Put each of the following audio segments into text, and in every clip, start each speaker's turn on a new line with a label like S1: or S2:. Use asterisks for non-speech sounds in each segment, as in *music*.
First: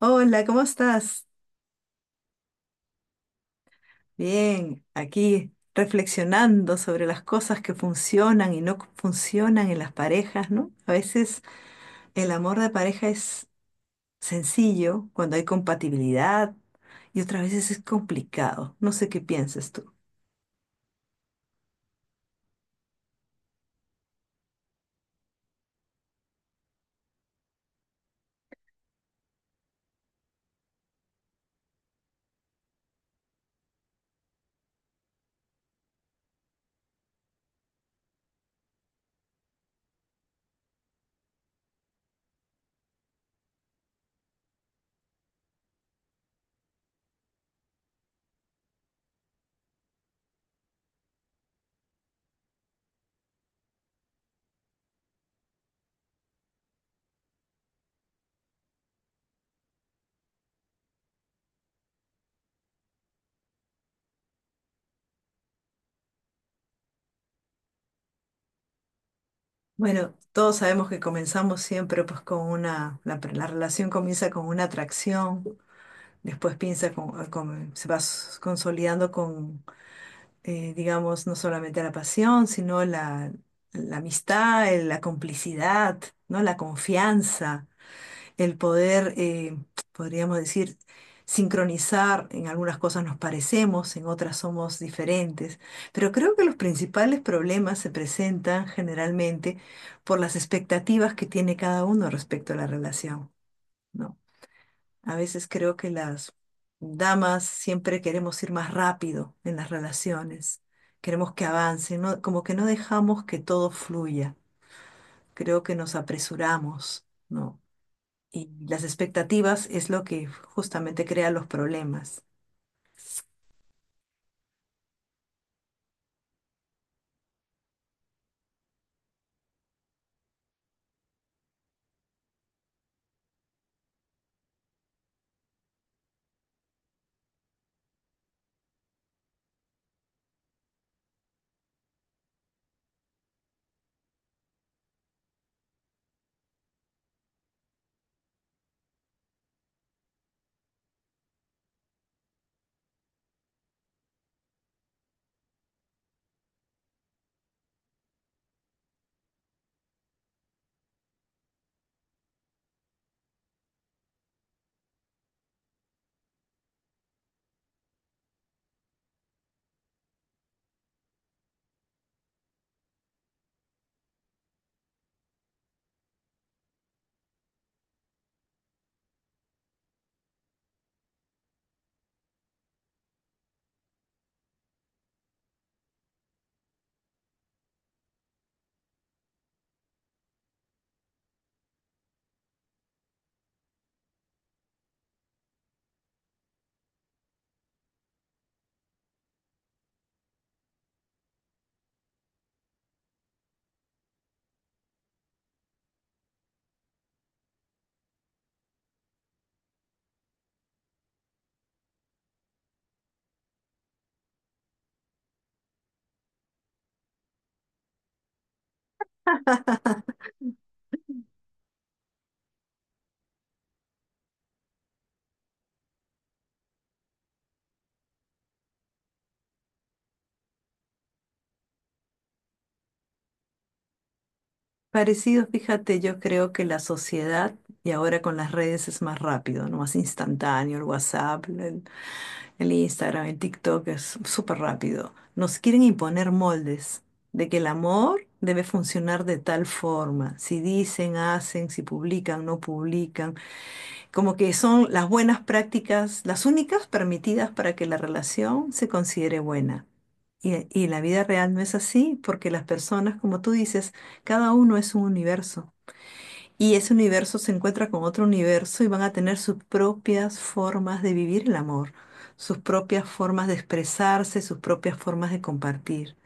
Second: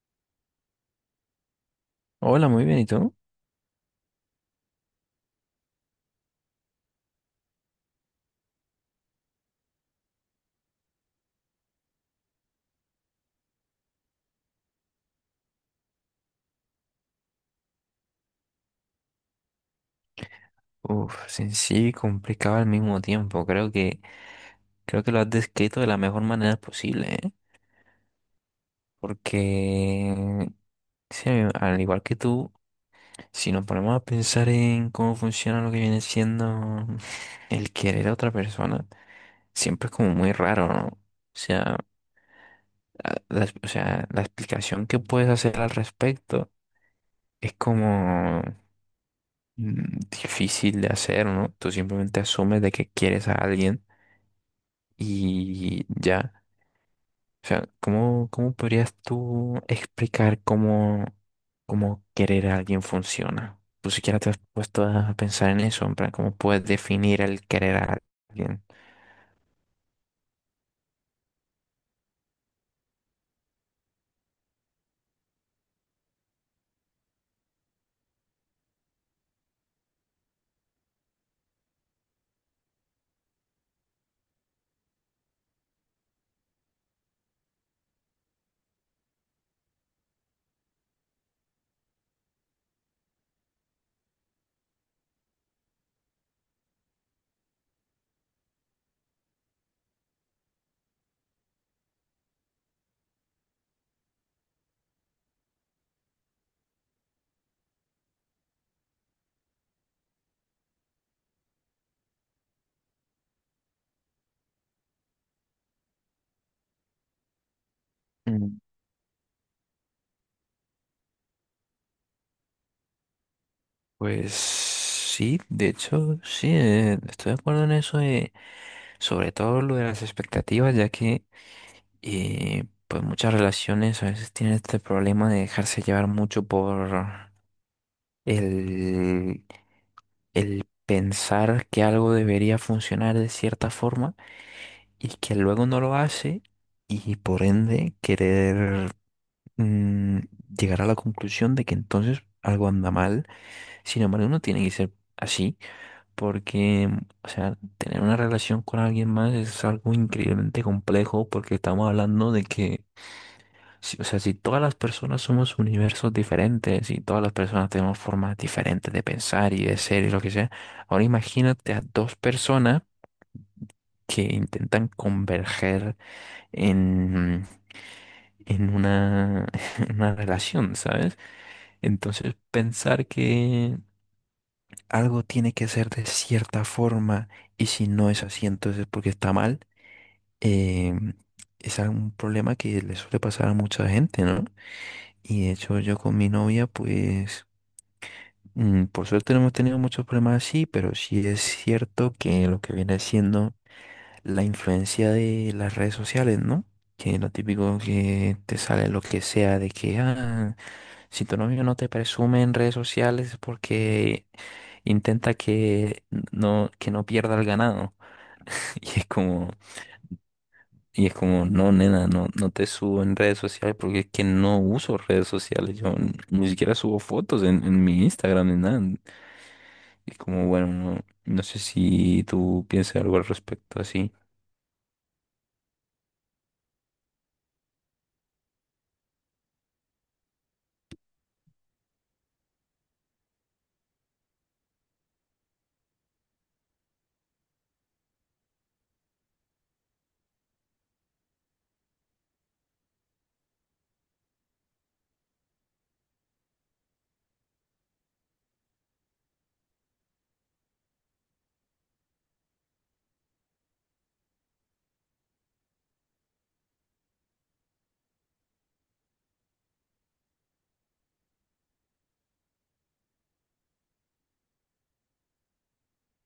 S1: Hola, ¿cómo estás?
S2: Hola, muy bien, ¿y tú?
S1: Bien, aquí reflexionando sobre las cosas que funcionan y no funcionan en las parejas, ¿no? A veces el amor de pareja es sencillo cuando hay compatibilidad y otras veces es complicado. No sé qué piensas tú.
S2: Uf, sencillo y complicado al mismo tiempo. Creo que lo has descrito de la mejor manera posible, ¿eh? Porque, sí, al igual que tú, si nos ponemos a pensar en cómo funciona lo que viene siendo el querer a otra persona, siempre es como muy raro, ¿no? O sea, la explicación que puedes hacer al respecto es como difícil de hacer, ¿no? Tú simplemente asumes de que quieres a alguien. Y ya, o sea, ¿cómo podrías tú explicar cómo querer a alguien funciona? ¿Tú siquiera te has puesto a pensar en eso? En plan, ¿cómo puedes definir el querer a alguien?
S1: Bueno, todos sabemos que comenzamos siempre pues con una, la, la relación comienza con una atracción, después piensa se va consolidando digamos, no solamente la pasión, sino la amistad, la complicidad, ¿no? La confianza, el poder, podríamos decir, sincronizar, en algunas cosas nos parecemos, en otras somos diferentes, pero creo que los principales problemas se presentan generalmente por las expectativas que tiene cada uno respecto a la relación. ¿No? A veces creo que las damas siempre queremos ir más rápido en las relaciones, queremos que avancen, ¿no? Como que no dejamos que todo fluya, creo que nos apresuramos, ¿no? Y
S2: Mm.
S1: las expectativas es lo que justamente crea los problemas.
S2: Pues sí, de hecho, sí, estoy de acuerdo en eso, sobre todo lo de las expectativas, ya que pues muchas relaciones a veces tienen este problema de dejarse llevar mucho por el el pensar que algo debería funcionar de cierta forma y que luego no lo hace, y por ende querer, mm, llegar a la conclusión de que entonces algo anda mal. Sin embargo, no tiene que ser así porque, o sea, tener una relación con alguien más es algo increíblemente complejo, porque estamos hablando de que o sea, si todas las personas somos universos diferentes y todas las personas tenemos formas diferentes de pensar y de ser y lo que sea, ahora imagínate a dos personas que intentan converger en, en una, *laughs* en una relación, ¿sabes? Entonces, pensar que algo tiene que ser de cierta forma y si no es así, entonces es porque está mal, eh, es un problema que le suele pasar a mucha gente, ¿no? Y de hecho yo con mi novia, pues, por suerte no hemos tenido muchos problemas así, pero sí es cierto que lo que viene siendo la influencia de las redes sociales, ¿no? Que lo típico que te sale lo que sea de que, ah, si tu novio no te presume en redes sociales es porque intenta que no pierda el ganado. *laughs* Y es como, y es como, no, nena, no, no te subo en redes sociales porque es que no uso redes sociales. Yo ni siquiera subo fotos en mi Instagram ni nada. Y como, bueno, no, no sé si tú piensas algo al respecto así.
S1: Parecido, fíjate, yo creo que la sociedad, y ahora con las redes es más rápido, ¿no? Más instantáneo, el WhatsApp, en el Instagram, en TikTok, es súper rápido. Nos quieren imponer moldes de que el amor debe funcionar de tal forma. Si dicen, hacen, si publican, no publican. Como que son las buenas prácticas, las únicas permitidas para que la relación se considere buena. Y la vida real no es así, porque las personas, como tú dices, cada uno es un universo. Y ese universo se encuentra con otro universo y van a tener sus propias formas de vivir el amor, sus propias formas de expresarse, sus propias formas de compartir.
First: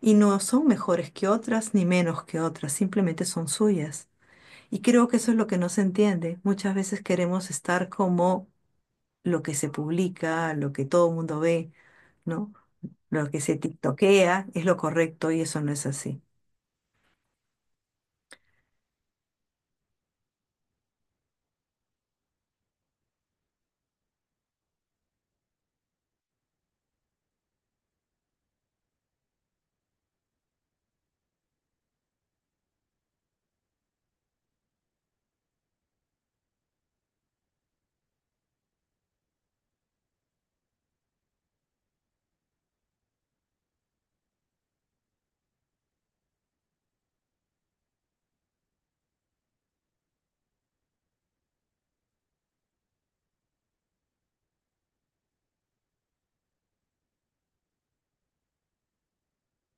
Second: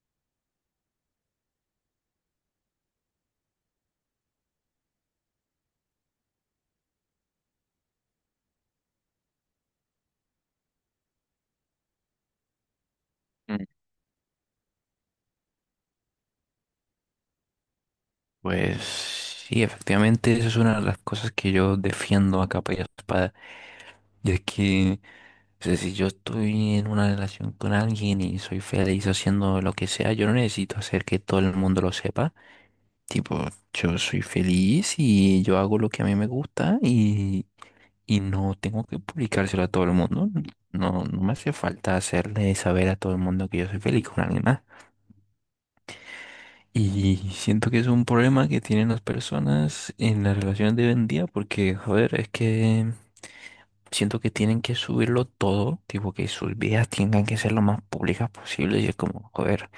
S1: Y no son mejores que otras ni menos que otras, simplemente son suyas. Y creo que eso es lo que no se entiende. Muchas veces queremos estar como lo que se publica, lo que todo el mundo ve, ¿no? Lo que se
S2: Mm.
S1: tiktokea es lo correcto y eso no es así.
S2: Pues sí, efectivamente, esa es una de las cosas que yo defiendo a capa y espada. Y es que, o sea, si yo estoy en una relación con alguien y soy feliz haciendo lo que sea, yo no necesito hacer que todo el mundo lo sepa. Tipo, yo soy feliz y yo hago lo que a mí me gusta, y no tengo que publicárselo a todo el mundo. No, no me hace falta hacerle saber a todo el mundo que yo soy feliz con alguien más. Y siento que es un problema que tienen las personas en las relaciones de hoy en día, porque, joder, es que siento que tienen que subirlo todo, tipo que sus vidas tengan que ser lo más públicas posible, y es como, joder,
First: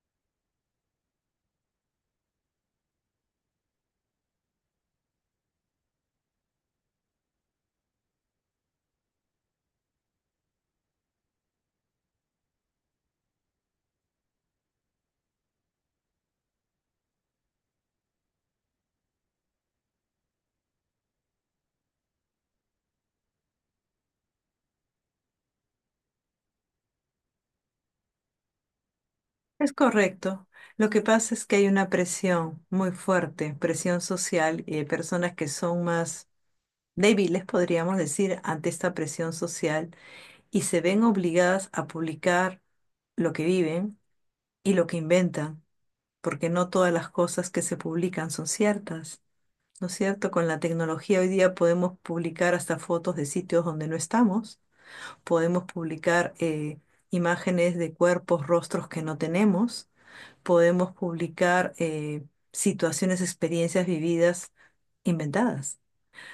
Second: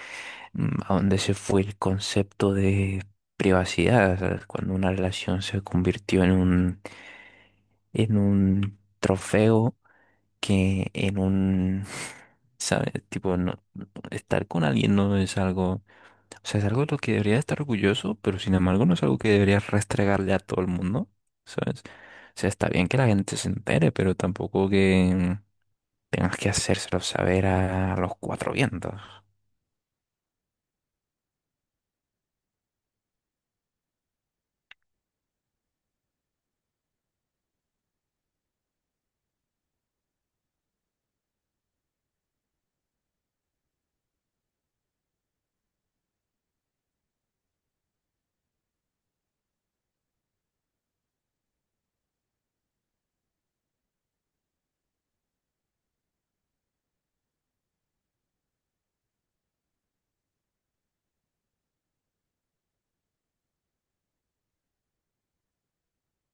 S2: ¿a dónde se fue el concepto de privacidad? ¿Sabes? Cuando una relación se convirtió en un trofeo que en un, *laughs* ¿sabes? Tipo, no, estar con alguien no es algo, o sea, es algo de lo que debería estar orgulloso, pero sin embargo no es algo que deberías restregarle a todo el mundo, ¿sabes? O sea, está bien que la gente se entere, pero tampoco que tengas que hacérselo saber a los cuatro vientos.
S1: Es correcto. Lo que pasa es que hay una presión muy fuerte, presión social, y hay personas que son más débiles, podríamos decir, ante esta presión social y se ven obligadas a publicar lo que viven y lo que inventan, porque no todas las cosas que se publican son ciertas, ¿no es cierto? Con la tecnología hoy día podemos publicar hasta fotos de sitios donde no estamos, podemos publicar imágenes de cuerpos, rostros que no tenemos. Podemos publicar situaciones, experiencias vividas, inventadas.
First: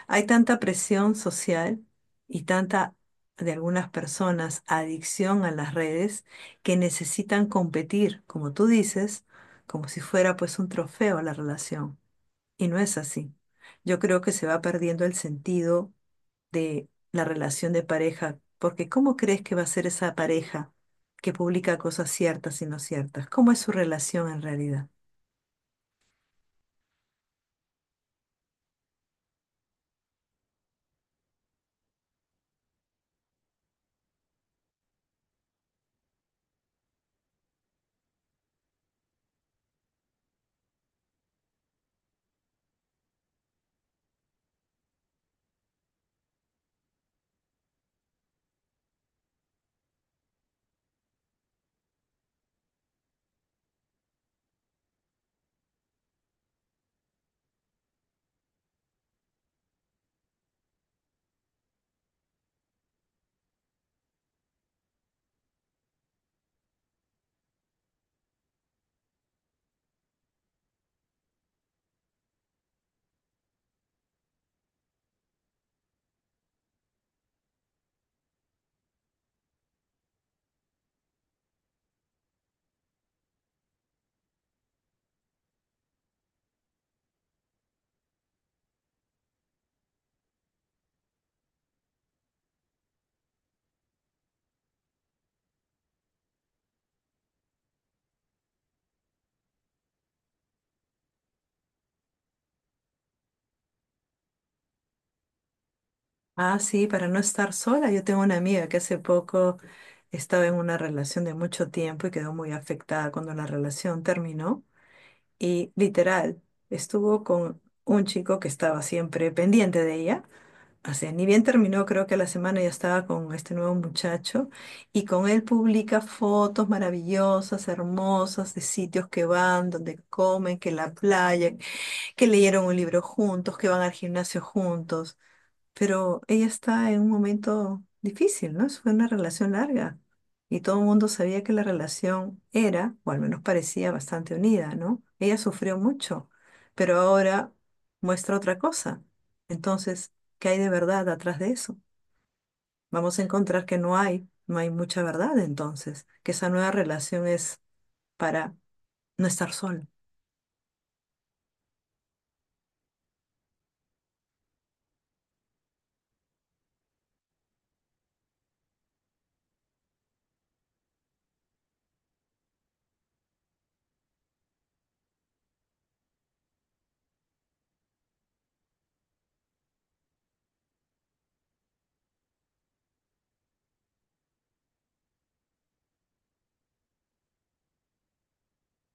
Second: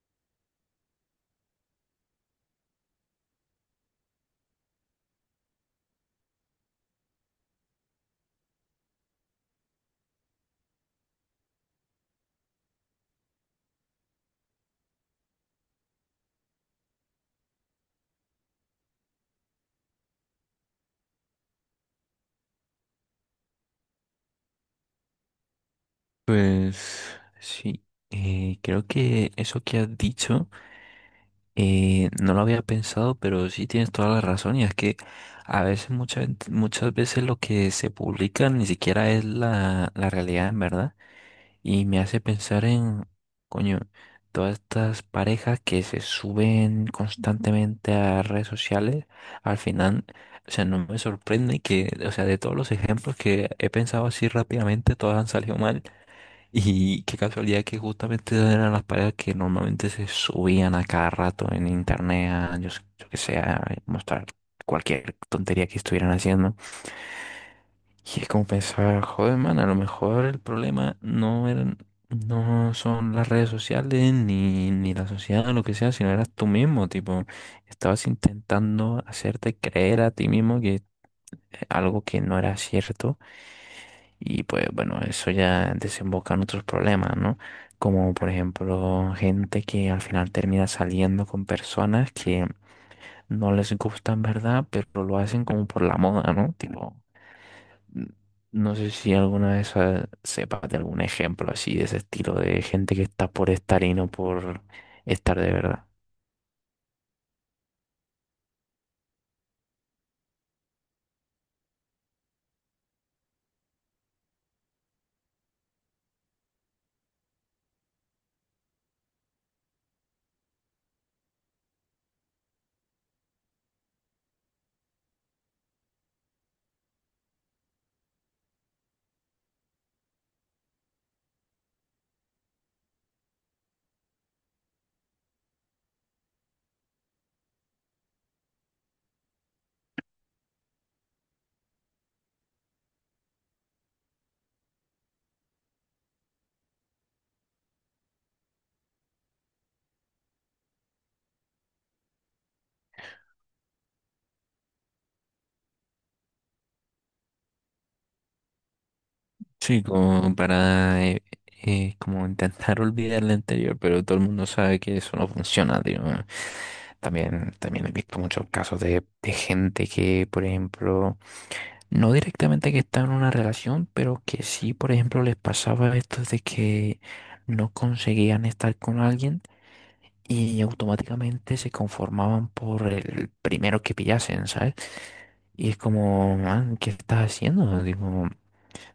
S1: Hay tanta presión social y tanta, de algunas personas, adicción a las redes, que necesitan competir, como tú dices, como si fuera pues un trofeo a la relación. Y no es así. Yo creo que se va perdiendo el sentido de la relación de pareja, porque ¿cómo crees que va a ser esa pareja que publica cosas ciertas y no ciertas? ¿Cómo es su relación en realidad?
S2: Pues sí, creo que eso que has dicho, no lo había pensado, pero sí tienes toda la razón, y es que a veces, muchas veces lo que se publica ni siquiera es la realidad, en verdad. Y me hace pensar en, coño, todas estas parejas que se suben constantemente a redes sociales, al final, o sea, no me sorprende que, o sea, de todos los ejemplos que he pensado así rápidamente, todas han salido mal. Y qué casualidad que justamente eran las parejas que normalmente se subían a cada rato en internet, a, yo que sé, a mostrar cualquier tontería que estuvieran haciendo. Y es como pensar, joder, man, a lo mejor el problema no son las redes sociales ni la sociedad o lo que sea, sino eras tú mismo, tipo, estabas intentando hacerte creer a ti mismo que algo que no era cierto, y pues bueno, eso ya desemboca en otros problemas, ¿no? Como por ejemplo, gente que al final termina saliendo con personas que no les gusta, ¿en verdad? Pero lo hacen como por la moda, ¿no? Tipo, no sé si alguna vez sepas de algún ejemplo así de ese estilo, de gente que está por estar y no por estar de verdad.
S1: Ah, sí, para no estar sola. Yo tengo una amiga que hace poco estaba en una relación de mucho tiempo y quedó muy afectada cuando la relación terminó. Y literal, estuvo con un chico que estaba siempre pendiente de ella. O sea, ni bien terminó, creo que a la semana ya estaba con este nuevo muchacho y con él publica fotos maravillosas, hermosas, de sitios que van, donde comen, que la playa, que leyeron un libro juntos, que van al gimnasio juntos, pero ella está en un momento difícil, ¿no? Eso fue una relación larga y todo el mundo sabía que la relación era, o al menos parecía, bastante unida, ¿no? Ella sufrió mucho, pero ahora muestra otra cosa. Entonces, ¿qué hay de verdad atrás de eso? Vamos a encontrar que no hay mucha verdad, entonces, que esa nueva relación es para no estar
S2: Sí,
S1: solo.
S2: como para como intentar *laughs* olvidar lo anterior, pero todo el mundo sabe que eso no funciona, tío. También, también he visto muchos casos de gente que, por ejemplo, no directamente que está en una relación, pero que sí, por ejemplo, les pasaba esto de que no conseguían estar con alguien, y automáticamente se conformaban por el primero que pillasen, ¿sabes? Y es como, man, ¿qué estás haciendo? Digo,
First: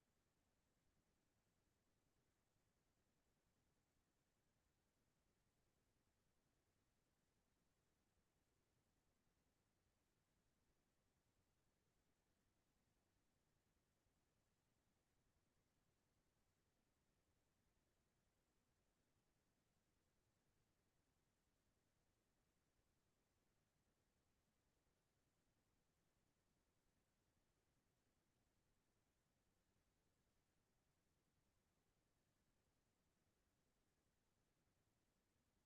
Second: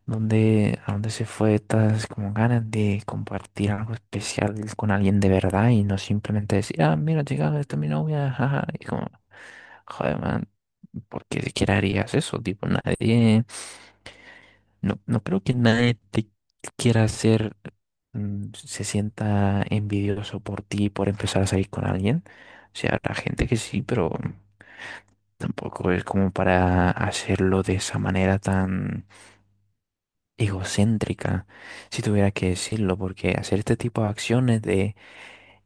S2: a dónde se fue estas como ganas de compartir algo especial con alguien de verdad y no simplemente decir, ah, mira, chica, esta es mi novia, jaja, y como, joder, man, ¿por qué siquiera harías eso? Tipo, nadie. No, no creo que nadie te quiera hacer, se sienta envidioso por ti por empezar a salir con alguien. O sea, habrá gente que sí, pero tampoco es como para hacerlo de esa manera tan egocéntrica, si tuviera que decirlo, porque hacer este tipo de acciones de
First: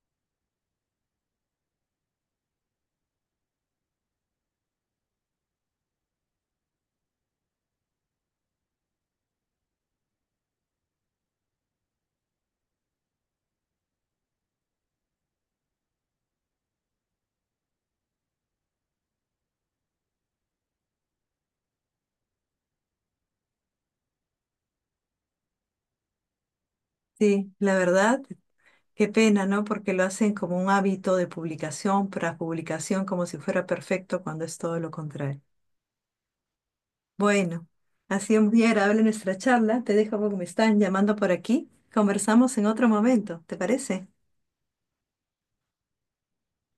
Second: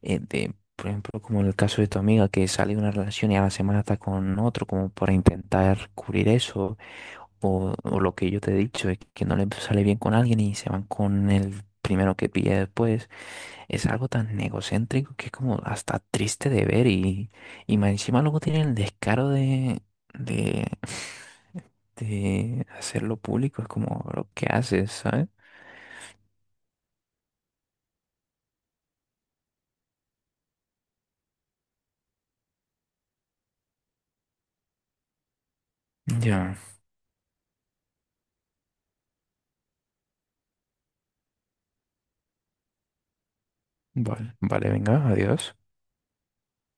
S2: eh, de, por ejemplo, como en el caso de tu amiga que sale de una relación y a la semana está con otro, como para intentar cubrir eso, o lo que yo te he dicho, es que no le sale bien con alguien y se van con el primero que pilla después, es algo tan egocéntrico que es como hasta triste de ver, y más encima luego tienen el descaro de *laughs* de hacerlo público, es como lo que haces, ¿sabes?
S1: Sí, la verdad, qué pena, ¿no? Porque lo hacen como un hábito de publicación tras publicación, como si fuera perfecto cuando es todo lo contrario.
S2: Ya,
S1: Bueno, ha sido muy agradable nuestra charla. Te dejo porque me están llamando por aquí. Conversamos en otro momento, ¿te parece?
S2: vale, vale, venga, adiós.